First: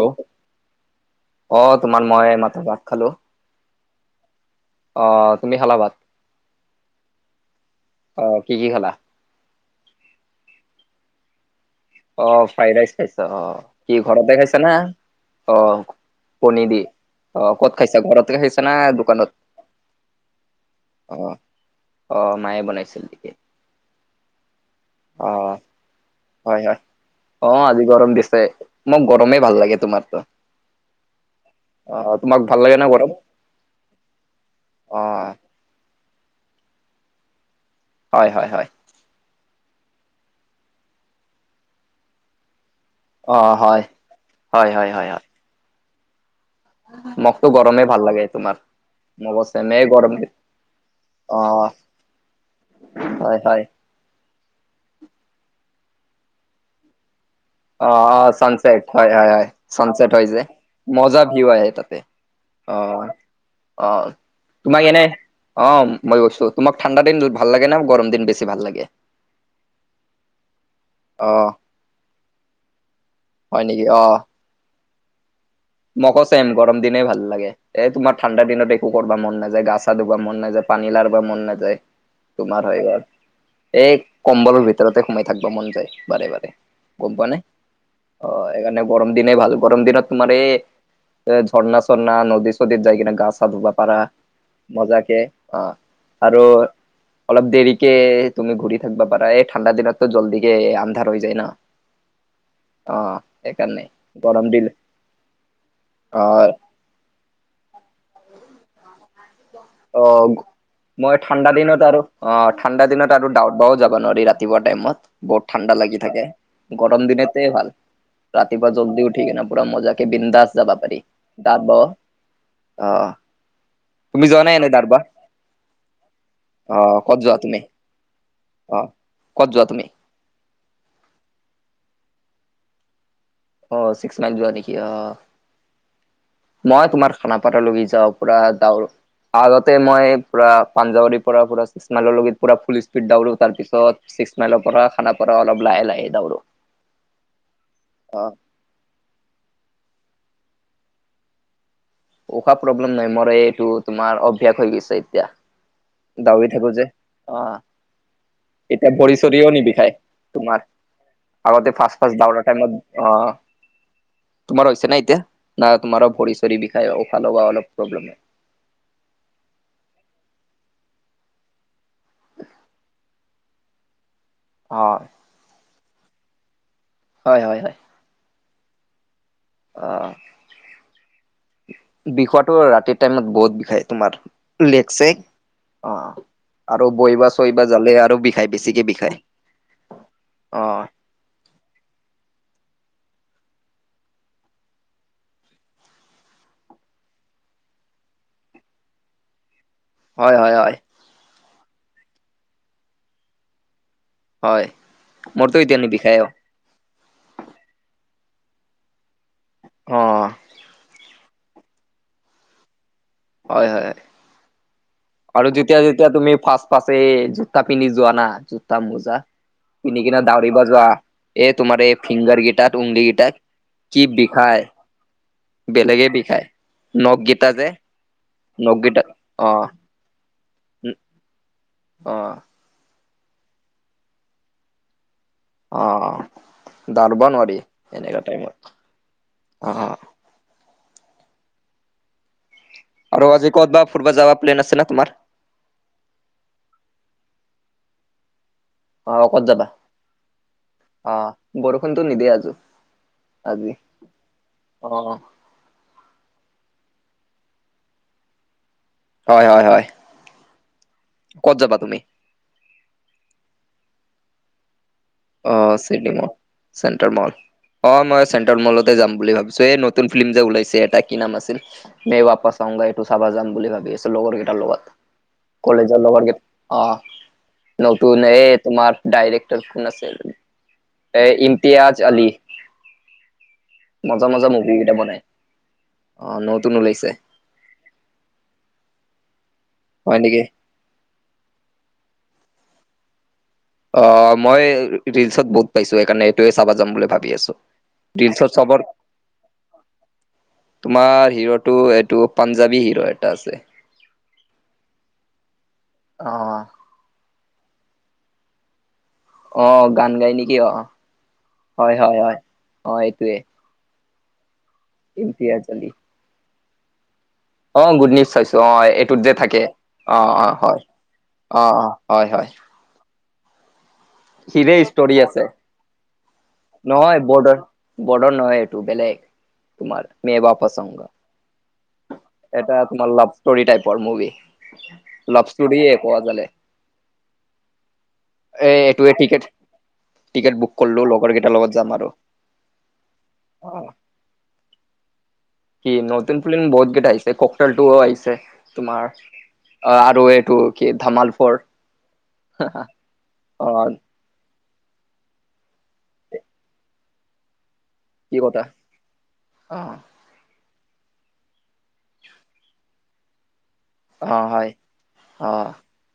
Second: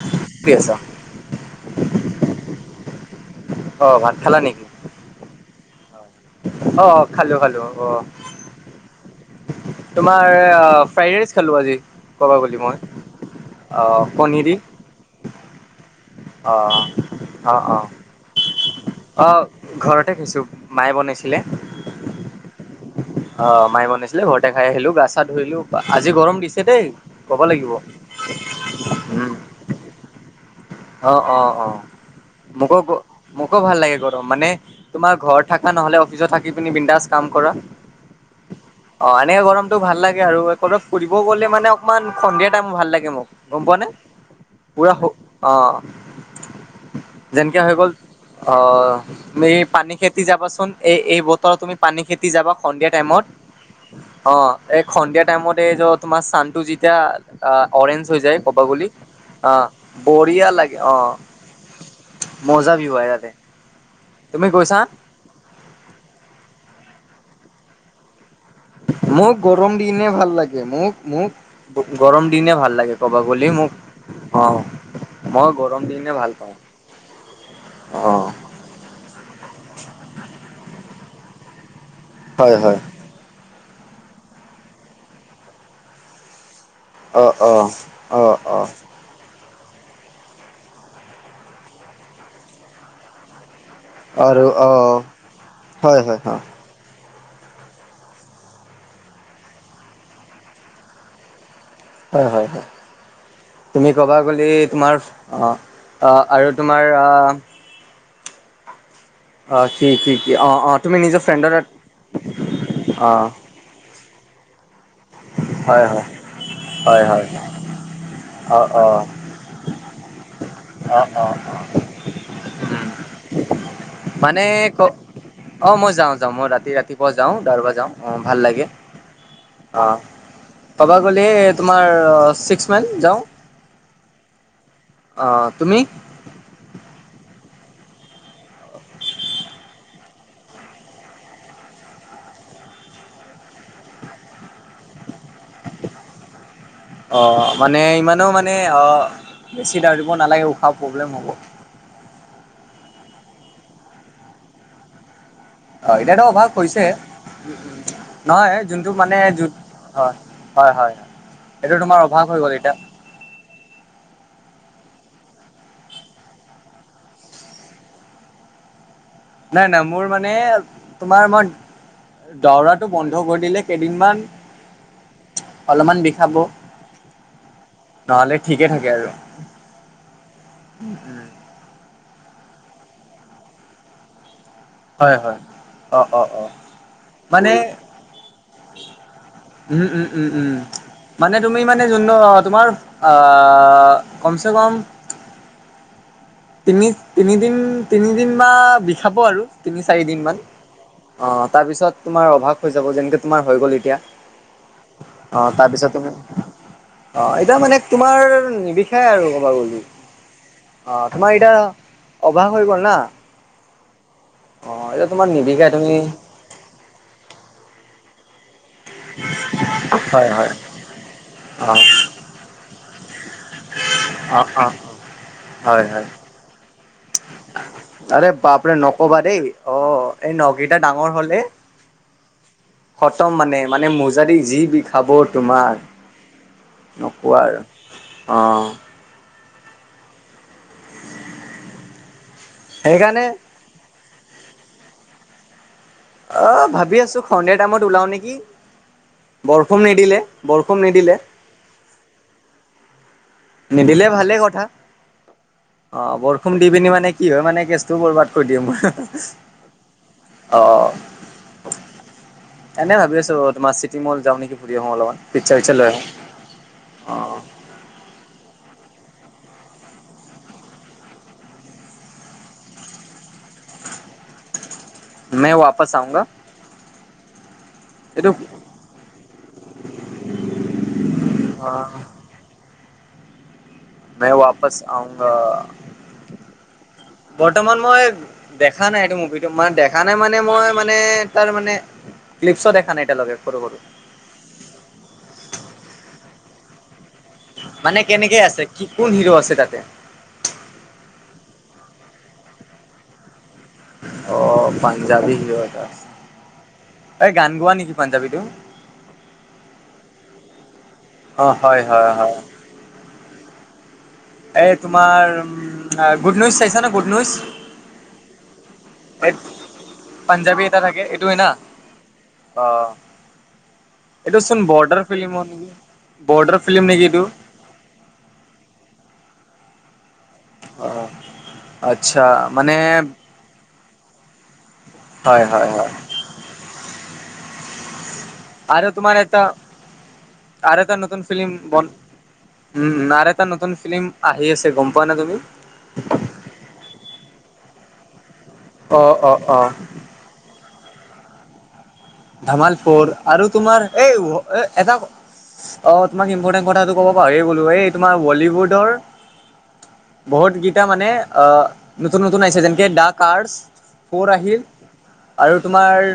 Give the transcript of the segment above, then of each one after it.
Hello কি আছা অ তোমাৰ এই মই মাত্ৰ ভাত খালো। অ ভাত খালা অ তুমি খালা ভাত? আহ খালো খালো আহ। অ কি কি খালা তোমাৰ ফ্ৰাইড ৰাইচ খালো আজি। অ ক'ব গ'লে মই ফ্ৰাইড ৰাইচ খাইছ আহ অ কি ঘৰতে কণী দি খাইছ না অ অ কণী দি অ ক'ত অ খাইছা ঘৰতে খাইছা না অ দোকানত ঘৰতে খাইছো মায়ে অ বনাইছিলে। অ মায়ে বনাইছিল। নেকি অ মায়ে বনাইছিলে ঘৰতে খাই আহিলো গা চা অ ধুইলো আজি গৰম হয় দিছে হয় দেই ক'ব অ লাগিব আজি গৰম দিছে মোক উম গৰমেই ভাল লাগে তোমাৰতো অ অ অ তোমাক ভাল লাগে মোকো না গৰম মোকো ভাল লাগে গৰম মানে অ তোমাৰ ঘৰত থাকা নহ'লে অফিচত থাকি পিনি বিন্দাস কাম কৰা হয় হয় হয়। অ এনেকে গৰমতটো ভাল লাগে আৰু ফুৰিব গ'লে মানে অকনমান সন্ধিয়া টাইমো ভাল লাগে অ মোক গম পোৱা হয় নে হয় হয় পুৰা অ মোক টো যেনেকে হৈ গৰমে গ'ল ভাল লাগে। তোমাৰ অ মোকো তুমি চেমে পানী গৰম খেতি যাবাচোন এই এই অ বতৰত তুমি পানী খেতি যাবা সন্ধিয়া টাইমত হয় হয় অ এই সন্ধিয়া টাইমত এই যে তোমাৰ চানটো যেতিয়া অ অৰেঞ্জ হৈ অ যায় ক'বা চানচেট গ'লি হয় হয় হয়। অ চানচেট হৈ যে বঢ়িয়া লাগে অ মজা ভিউ আহে তাতে অ মজা ভিউ আহে তাতে অ তুমি গৈছা তোমাক এনে অ মই গৈছোঁ তোমাক ঠাণ্ডা দিন ভাল লাগে ন গৰম দিন বেছি ভাল লাগে? মোক গৰম দিনে ভাল লাগে মোক অ মোক গৰম দিনে ভাল লাগে ক'ব বুলি হয় মোক নেকি অ মই গৰম দিনে মোকো ভাল চেম পাওঁ গৰম দিনে ভাল লাগে এ অ তোমাৰ ঠাণ্ডা দিনত দে একো কৰবা মন নাযায় গা চা ধুবা মন নাযায় পানী লাৰিব মন নাযায় হয় তোমাৰ হয় হয়বাৰ এই কম্বলৰ ভিতৰতে সোমাই থাকিব মন যায় বাৰে-বাৰে। [unintelligible] গম অ পোৱা নে? অ অ সেইকাৰণে গৰম দিনে ভাল গৰম দিনত তোমাৰ এই [unintelligible] এ ঝৰ্ণা-চৰ্ণা, নদী-চদীত যায় কিনে গা-চা ধুবা [unintelligible] পাৰা আৰু অ মজাকে অ হয় হয় অ আৰু [unintelligible] অলপ দেৰিকে তুমি ঘূৰি থাকিবা পাৰা। এই ঠাণ্ডা দিনততো জল্দিকে আন্ধাৰ হৈ যায় ন। [unintelligible] হয়-হয়-হয় অ [inaudible] সেইকাৰণে তুমি ক'বা গৰম গ'লে দিল তোমাৰ অ [inaudible] অ আৰু তোমাৰ অ কি অ! কি কি অ তুমি মই নিজৰ ঠাণ্ডা ফ্ৰেণ্ডৰ তাত দিনত আৰু অ! ঠাণ্ডা দিনত অ আৰু দাউত [unintelligible] বাও যাব নোৱাৰি ৰাতিপুৱা টাইমত বহুত ঠাণ্ডা হয় লাগি হয় থাকে। গৰম হয় হয় দিনতে ভাল। [unintelligible] অ ৰাতিপুৱা অ জল্দি উঠি কেনে, পুৰা মজা কে বিন্দাস যাবা অ পাৰি। অ [unintelligible] অ-অ! তুমি যোৱা [unintelligible] [unintelligible] অ মই যাওঁ-যাওঁ। মই অ ৰাতি-ৰাতিপুৱা ক'ত যাওঁ, যোৱা তুমি দৌৰিব পৰা যাওঁ। অঁ! ভাল লাগে। অ ক'ত যোৱা তুমি অ! কব গ'লে তোমাৰ ছিক্স মাইল যাওঁ। [unintelligible] অ! চিক্স মাইল যোৱা নেকি অ [unintelligible] অঁ! তুমি? [unintelligible] মই তোমাৰ খানাপাৰাৰ লৈকে যাওঁ, পুৰা দাৰ [unintelligible] আগতে মই পুৰা পাঞ্জাৱাৰীৰ পৰা ছিক্স মাইলৰ লৈকে পুৰা ফুল স্পীড দৌউৰো তাৰ পিছত [unintelligible] ছিক্স মাইলৰ পৰা খানাপাৰা অলপ লাহে-লাহে দাৰো। [unintelligible] অ! মানে ইমানো মানে অ বেছি দৌৰিব নালাগে, উশাহ প্ৰব্লেম হ'ব। [unintelligible] উশাহ প্ৰব্লেম হৈ মৰে এইটো তোমাৰ অভ্যাস হৈ গৈছে এতিয়া। [unintelligible] অ এতিয়াতো দৌৰি অভ্যাস থাকো যে হৈছে অ [unintelligible] নহয় যোনটো এতিয়া মানে য ভৰি-চৰিও নিবি খাই হয় তোমাৰ। হয় হয় এইটো আগতে তোমাৰ ফাৰ্ষ্ট-ফাৰ্ষ্ট অভাৱ হৈ দৌৰা গ'ল এতিয়া টাইমত [unintelligible] অ [unintelligible] তোমাৰ হৈছে নাই এতিয়া? না তোমাৰো ভৰি-চৰি বিষাই, উশাহ অলপ প্ৰব্লেম [unintelligible] নাই-নাই, মোৰ মানে তোমাৰ মই দৌৰাটো বন্ধ কৰি দিলে কেইদিনমান [unintelligible] অ [unintelligible] [unintelligible] অলপমান বিষাব। হয়-হয়-হয়। [inaudible] নহ'লে ঠিকে থাকে আৰু। [inaudible] অ! বিষোৱাটো ৰাতিৰ টাইমত বহুত বিষাই তোমাৰ। [unintelligible] লেগ-চেগ হয় হয় অ আৰু বহিব-চহিব জালে আৰু বিষায়, বেছিকে বিষায়। [unintelligible] উম-উম-উম-উম অ', [unintelligible] মানে তুমি মানে যোনটো তোমাৰ আহ কমচেকম [unintelligible] তিনি-তিনিদিন-তিনিদিন বা বিষাব আৰু হয়, তিনি-চাৰিদিনমান। হয়, হয়, [unintelligible] অ! তাৰ পিছত তোমাৰ অভ্যাস হৈ যাব। যেনেকে তোমাৰ হৈ গ'ল এতিয়া। [inaudible] হয়। অঁ মোৰতো এতিয়া তাৰপিছত তুমি নিবিষায় অ'। [unintelligible] অ! এতিয়া মানে তোমাৰ নিবিষাই আৰু ক'ব গ'লে। [unintelligible] অ', আমাৰ এতিয়া অভ্যাস হৈ গ'ল না। [unintelligible] হয়-হয়। [unintelligible] অঁ [unintelligible] আৰু যেতিয়া-যেতিয়া তুমি ফাৰ্ষ্ট-ফাৰ্ষ্ট এই জোতা পিন্ধি যোৱা না [unintelligible] জোতা-মোজা পিন্ধি কিনে হয় হয় দৌৰিব যোৱা এই অ তোমাৰ এই ফিংগাৰ কেইটাত উঙলি কেইটাত [unintelligible] কি অ অ বিষায় হয় হয় বেলেগে বিষায় [unintelligible] গীতা যে আৰে বাপৰে নখ গীতা নকবা দেই অ। [unintelligible] এই নখকেইটা ডাঙৰ হ'লে অ', খতম মানে-মানে মোজা যি বি [unintelligible] খাব তোমাৰ অ', দাউৰবা নোৱাৰি নোকোৱাৰ এনেকা অ টাইমত অ সেইকাৰণে আৰু আজি ক'ত বা ফুৰিব যাব প্লেন আছে না তোমাৰ অ ভাবি আছো সন্ধিয়া টাইমত ওলাও নেকি অ', ক'ত বৰষুণ নিদিলে বৰষুণ নিদিলে বৰষুণটো নিদে আজো আজি নিদিলে ভালে কথা অ'। অ বৰষুণ দি পিনি মানে কি হয় মানে কেচটোও বৰবাদ কৰি দিম হয় হয় হয় মই অ ক'ত যাবা তুমি এনে ভাবি আছো তোমাৰ চিটি মল যাওঁ নেকি ফুৰি আহো অলপমান অ পিকচাৰ চিকচাৰ লৈ চিটি মল চেণ্ট্ৰেল মল অ মই চেন্ট্ৰেল মলতে যাম বুলি ভাবিছো এই নতুন ফিল্ম যে ওলাইছে এটা কি নাম আছিল মে ৱাপছ আওংগা এইটো চাবা যাম বুলি ভাবি আছে লগৰকেইটাৰ লগত মে ৱাপছ কলেজৰ লগৰ আউংগা কেই অ নতুন এইটো এই তোমাৰ ডাইৰেক্টৰ কোন আছ এই অ ইমতিয়াজ আলি মজা মে মজা মুভি ৱাপছ কেইটা বনাই আউংগা অ নতুন ওলাইছে বৰ্তমান মই দেখা নাই এইটো মুভিটো মানে দেখা নাই হয় মানে নেকি মই মানে তাৰ মানে ক্লিপছো দেখা নাই এতিয়া লগে সৰু সৰু অ মই ৰিলচত বহুত পাইছো সেইকাৰণে এইটোয়ে চাবা যাম বুলি ভাবি আছো। মানে কেনেকে ৰিলচত আছে চবৰ কি কোন হিৰো আছে তাতে? তোমাৰ হিৰোটো এইটো পাঞ্জাবী হিৰো এটা আছে। অ পাঞ্জাবী হিৰ এটা অ'। আছে এ গান গোৱা নেকি পাঞ্জাবী টো? অ গান গাই নেকি অ হয় হয় হয় অ এইটোৱে এই তোমাৰ ইমতিয়াজ আলি গুড নিউজ চাইছানে গুড নিউজ অ গুড নিউজ চাইছো অ এইটোত যে এই থাকে অ অ পাঞ্জাবী এটা হয় থাকে এইটোৱে না অ অ হয় হয়। অ', এইটো চোন হিৰে বৰ্ডাৰ ষ্টৰি আছে ফিল্মৰ নেকি? বৰ্ডাৰ ফিল্ম নেকি নহয় এইটো? বৰ্ডাৰ বৰ্ডাৰ নহয় এইটো বেলেগ তোমাৰ মে ৱাপছ আওগা অ', আচ্ছা মানে এটা তোমাৰ লাভ ষ্টৰি টাইপৰ মুভি হয়, লাভ হয়, ষ্টৰি হয় কোৱা গলে এই আৰু এইটোৱে তোমাৰ এটা টিকেট টিকেট বুক আৰু এটা কৰিলো নতুন লগৰ ফ্লিম কেইটাৰ লগত যাম বন আৰু উম আৰু এটা নতন অ'। ফ্লিম আহি আছে গম পোৱা নে তুমি? কি নতুন ফিল্ম বহুত কেইটা আহিছে ককটল টোও আহিছে। তোমাৰ অ', অ', অ আৰু এইটো কি ধামাল ফৰ ধামাল ফৰ আৰু অ তোমাৰ এই এই এটা অ তোমাক ইম্পৰ্টেণ্ট কথাটো ক'ব পাহৰিয়ে গ'লো এই তোমাৰ কি কথা বলিউডৰ অ বহুত কেইটা মানে আহ নতুন নতুন আহিছে যেনেকে ডা কাৰচ ফ'ৰ অ আহিল হয় অ আৰু তোমাৰ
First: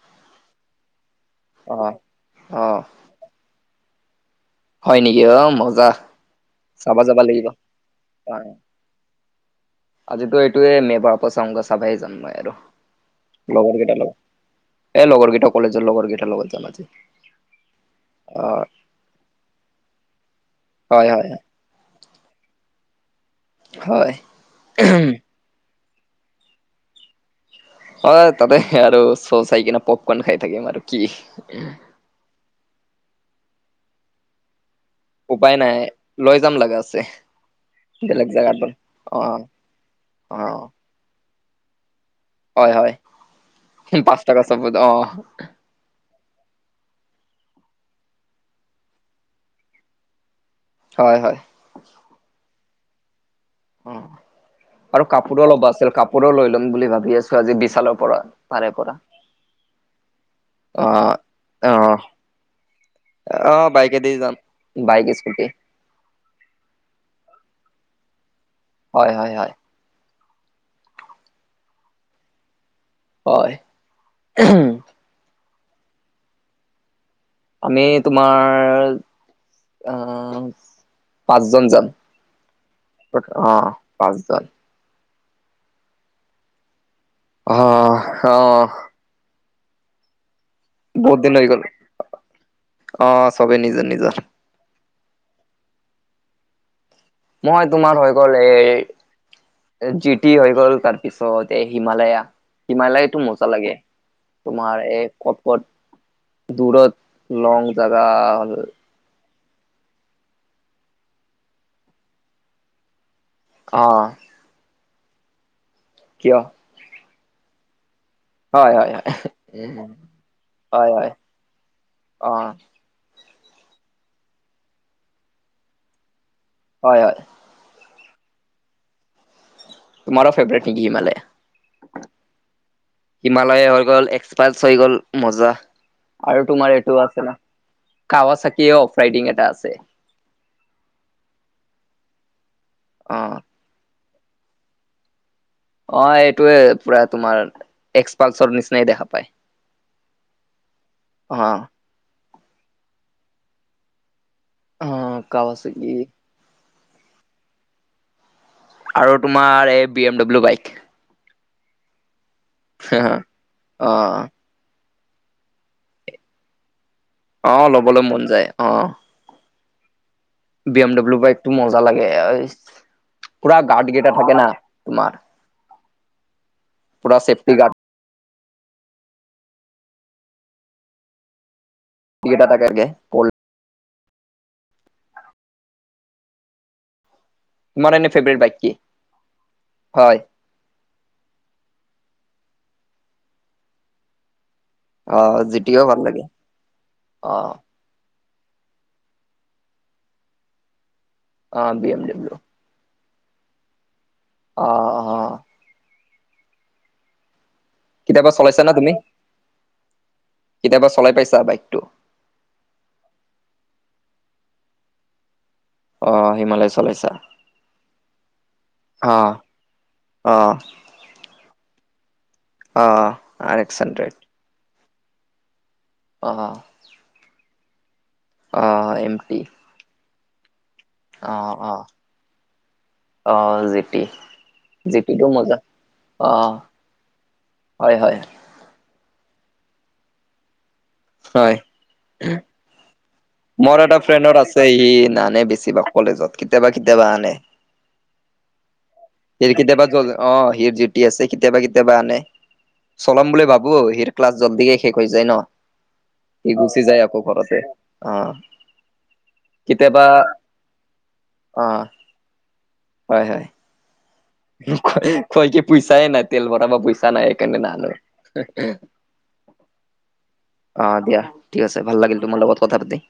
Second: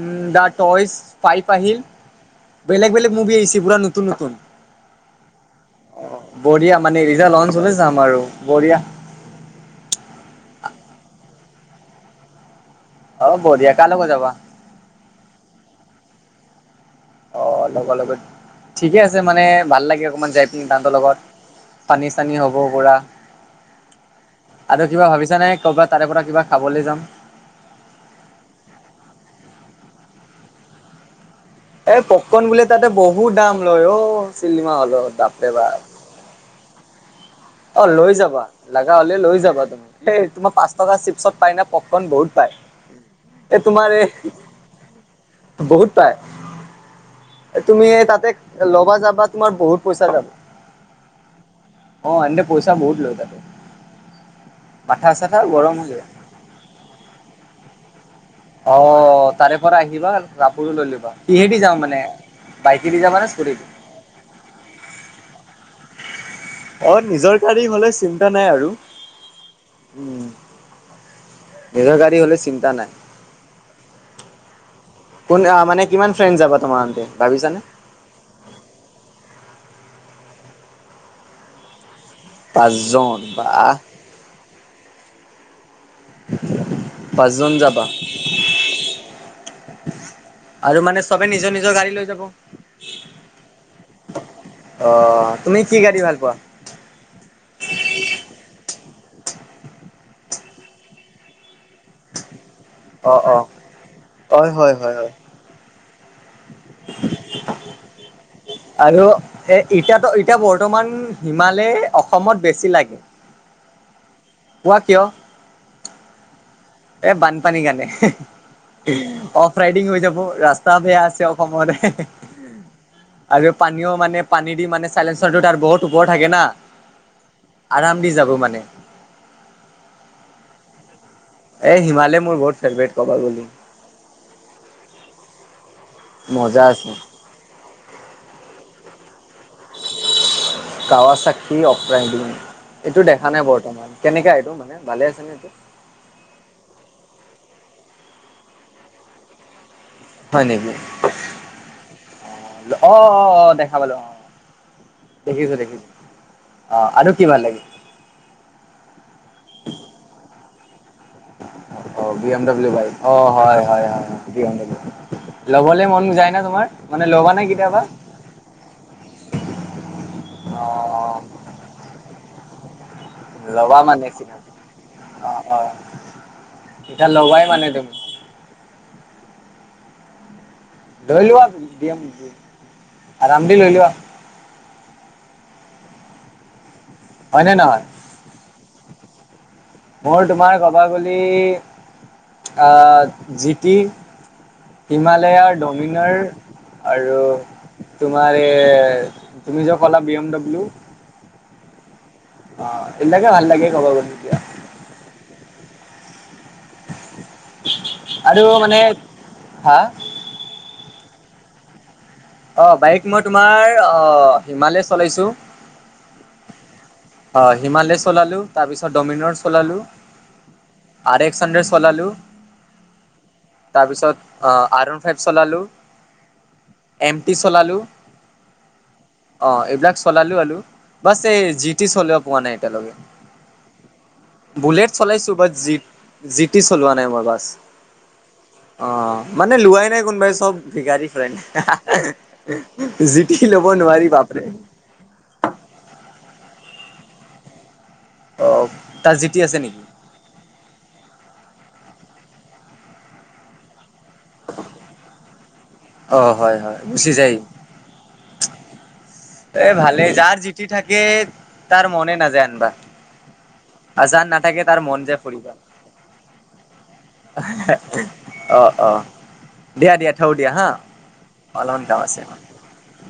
উম দা টইজ ফাইপ অ আহিল অ বেলেগ বেলেগ মুভি আহিছে পুৰা নতুন নতুন হয় নেকি মজা অ বঢ়িয়া মানে চাবা যাবা ৰিজা লাগিব লন্স হ'লেই চলে আৰু অ বঢ়িয়া আজিতো এইটোয়ে মে ৱাপচ অওংগা চাবেই জাম মই আৰু অ বঢ়িয়া লগৰ কাৰ কেইটাৰ লগত যাবা লগত এ লগৰকেইটা কলেজৰ লগৰ কেইটাৰ লগত জাম আজি। অ লগৰ লগত অ ঠিকে আছে মানে ভাল লাগে অকমান যাই পিনি তাহতৰ হয় হয় লগত পানী চানী হ'ব পুৰা হয় আৰু কিবা ভাবিছা নে কবাত তাৰে পৰা কিবা খাবলে যাম হয় তাতে আৰু চৌ চাই কিনে পপকন খাই থাকিম আৰু কি এই পপকন বোলে তাতে বহুত দাম লয় অ চিনেমা হলত বাপৰে উপায় নাই বাপ লৈ যাম লগাতে অ লৈ যাবা লাগা হলে লৈ যাবা তুমি এই অ তোমাৰ পাঁচ টকা চিপছত পাই না পপকণ বহুত পায় হয় হয় এই তোমাৰ এই পাঁচ টকাত চব অ বহুত পাই এ তুমি তাতে ল'বা যাবা তোমাৰ বহুত পইচা যাব হয় হয় অ এনদে পইচা বহুত লয় তাতে অ আৰু মাথা চাথা কাপৌৰৌ অলপ গৰম হৈ আছিল যায়। কাপৌৰৌ লৈ ল'ম বুলি ভাবি আছো আজি বিশালৰ পৰা তাৰে অ পৰা তাৰে পৰা আহিবা কাপোৰো লৈ লবা অ' কিহেদি যাম মানে বাইকেদি যাবা নে স্কুটিত কেদি যাম বাইক স্কুটি অ নিজৰ গাড়ী হলে চিন্তা নাই আৰু হয় হয় হয় উম নিজৰ গাড়ী হ'লে চিন্তা নাই হয় এহুও কোন আ মানে কিমান ফ্ৰেণ্ড যাব তোমাৰহতে ভাবিছানে আমি তোমাৰ আ পাঁচজন যাম পাঁচজন অ বাহ পাঁচজন পাঁচজন যাবা অ' অ' আৰু মানে বহুত চবে দিন হৈ নিজৰ গ'ল নিজৰ গাড়ী লৈ যাব অ' চবে নিজৰ নিজৰ অ তুমি কি গাড়ী ভাল পোৱা মই তোমাৰ হৈ গ'ল এই জি টি হৈ গ'ল তাৰপিছত এ হিমালয়া সিমালাই অ টো অ মজা লাগে অ হয় হয় তোমাৰ হয় এই হয় ক'ত ক'ত দূুৰত লং জাগা ল আৰু এ এতিয়াতো এতিয়া বৰ্তমান হিমালে অসমত বেছি লাগে অ কোৱা কিয় কিয় এ বানপানীৰ কাণে হয়, হয়, অফ হয়। ৰাইডিং হৈ যাব ৰাস্তা হয়, বেয়া হয়, আছে অসমৰে অ', আৰু পানীও মানে পানী দি মানে চাইলেঞ্চৰটো তাৰ বহুত ওপৰ থাকে না হয় হয় আৰাম দি যাব মানে তোমাৰৌ ফেভৰেট নিকি এ হিমালয়া হিমালয় মোৰ বহুত ফেভৰেট ক'ব গ'লে হিমালয় হৈ গ'ল এক পালছ্ হৈ গল মজা আৰু তোমাৰ এইটো আছে ন খাৱা চাকিঅ অফ ৰাইডিং এটা আছে কাৱা চাকি অফ লাইন বুলি এইটো দেখা অ', নাই বৰ্তমান কেনেকা এইটো মানে ভালে আছে নে এইটো অ এইটোয়ে পুৰা তোমাৰ এক্সপালচৰ নিচিনাই দেখা পায় হয় নিকি অ', অ অ অ দেখা পালো অ অ', দেখিছো দেখিছো কাৱাচাকি অ আৰু কি ভাল লাগে আৰু তোমাৰ এই বি এম ডব্লিউ বাইক অ, বি এম ডাব্লিউ বাইক। অ, হয়, হয়, হয়, অ', বি এম ডাব্লিউ। ল'বলে মন যায় না তোমাৰ? মানে ল'বা নে অ, কেতিয়াবা লবলৈ মন যায়, অ। অ বি এম ডাব্লিউ বাইকটো মজা লাগে। পুৰা ল'বা গাৰ্ড মানে গেইটা চিধা। থাকে না তোমাৰ, অ অ এতিয়া পুৰা ল'বাই চেফটি মানে গাৰ্ড। তুমি ধই লোৱা বি এম [unintelligible] [unintelligible] লৈ লোৱা। হয়নে নহয়? এনে ফেভৰেট বাইক কি? হয় মোৰ তোমাৰ কবাগলি আ জিটি আহ হিমালয়াৰ জিটিও ভাল ডমিনাৰ লাগে অ আৰু তোমাৰ এ, তুমি যে কলা বি এম ডব্লিউ? অ, বি এম ডব্লিউ। অ, সিবিলাকে ভাল লাগে কব গলে এতিয়া। অ। অ কেতিয়াবা আৰু চলাইছা না মানে তুমি? হা কেতিয়াবা চলাই পাইছা বাইকটো? অঁ, বাইক মই তোমাৰ অ, হিমালয় চলাইছোঁ। অ, হিমালয় চলাইছা। হয়। হিমালয় চলালো তাৰপিছত অ ডমিনৰ চলালো। অ আৰ এক্স হাণ্ড্ৰেড চলালো। অঁ, অঁ, আৰ এক্স হাণ্ড্ৰেড। অ, আৰ ৱান ফাইভ চলালো। অ, অ। এম টি চলালো। এম টি অ, এইবিলাক চলালো আৰু। বাছ অ এই জি অ টি চলিৱ পোৱা নাই এতিয়ালৈকে। অ জি টি বুলেট জি টিটো চলাইছো বাত মজা জি অ জি টি চলোৱা নাই মই বাছ। হয় হয় অ, মানে লোৱাই নাই কোনোবাই চব। ভিকাৰী ফ্ৰেণ্ড হয় [unintelligible] জি তি মোৰ এটা ফ্ৰেণ্ডত আছে, সি নানে বেছি ভাগ কলেজত কেতিয়াবা কেতিয়াবা আনে। অ তাৰ জি টি আছে নেকি কেতিয়াবা [unintelligible] অ, সিও ডিউটি আছ। কেতিয়াবা কেতিয়াবা আনে। চলাম বুলি ভাবো, হিৰ ক্লাছ জল্দিকে শেষ হৈ যায় ন। অ সি হয় হয় গুচি যায় আকৌ ঘৰতে। অ। এই ভালে, কেতিয়াবা যাৰ ডিউটি থাকে অ তাৰ মনে নাযায় আনবা। হয় হয় আজান না কয় কি, পইচাই নাই তেল ভৰাব পইচা নাই সেইকাৰণে নানো। অ অ দিয়া দিয়া থও দিয়া হা অহ দিয়া ঠিক অলপমান আছে, কাম ভাল লাগিল অ তোমাৰ লগত কথা পাতি।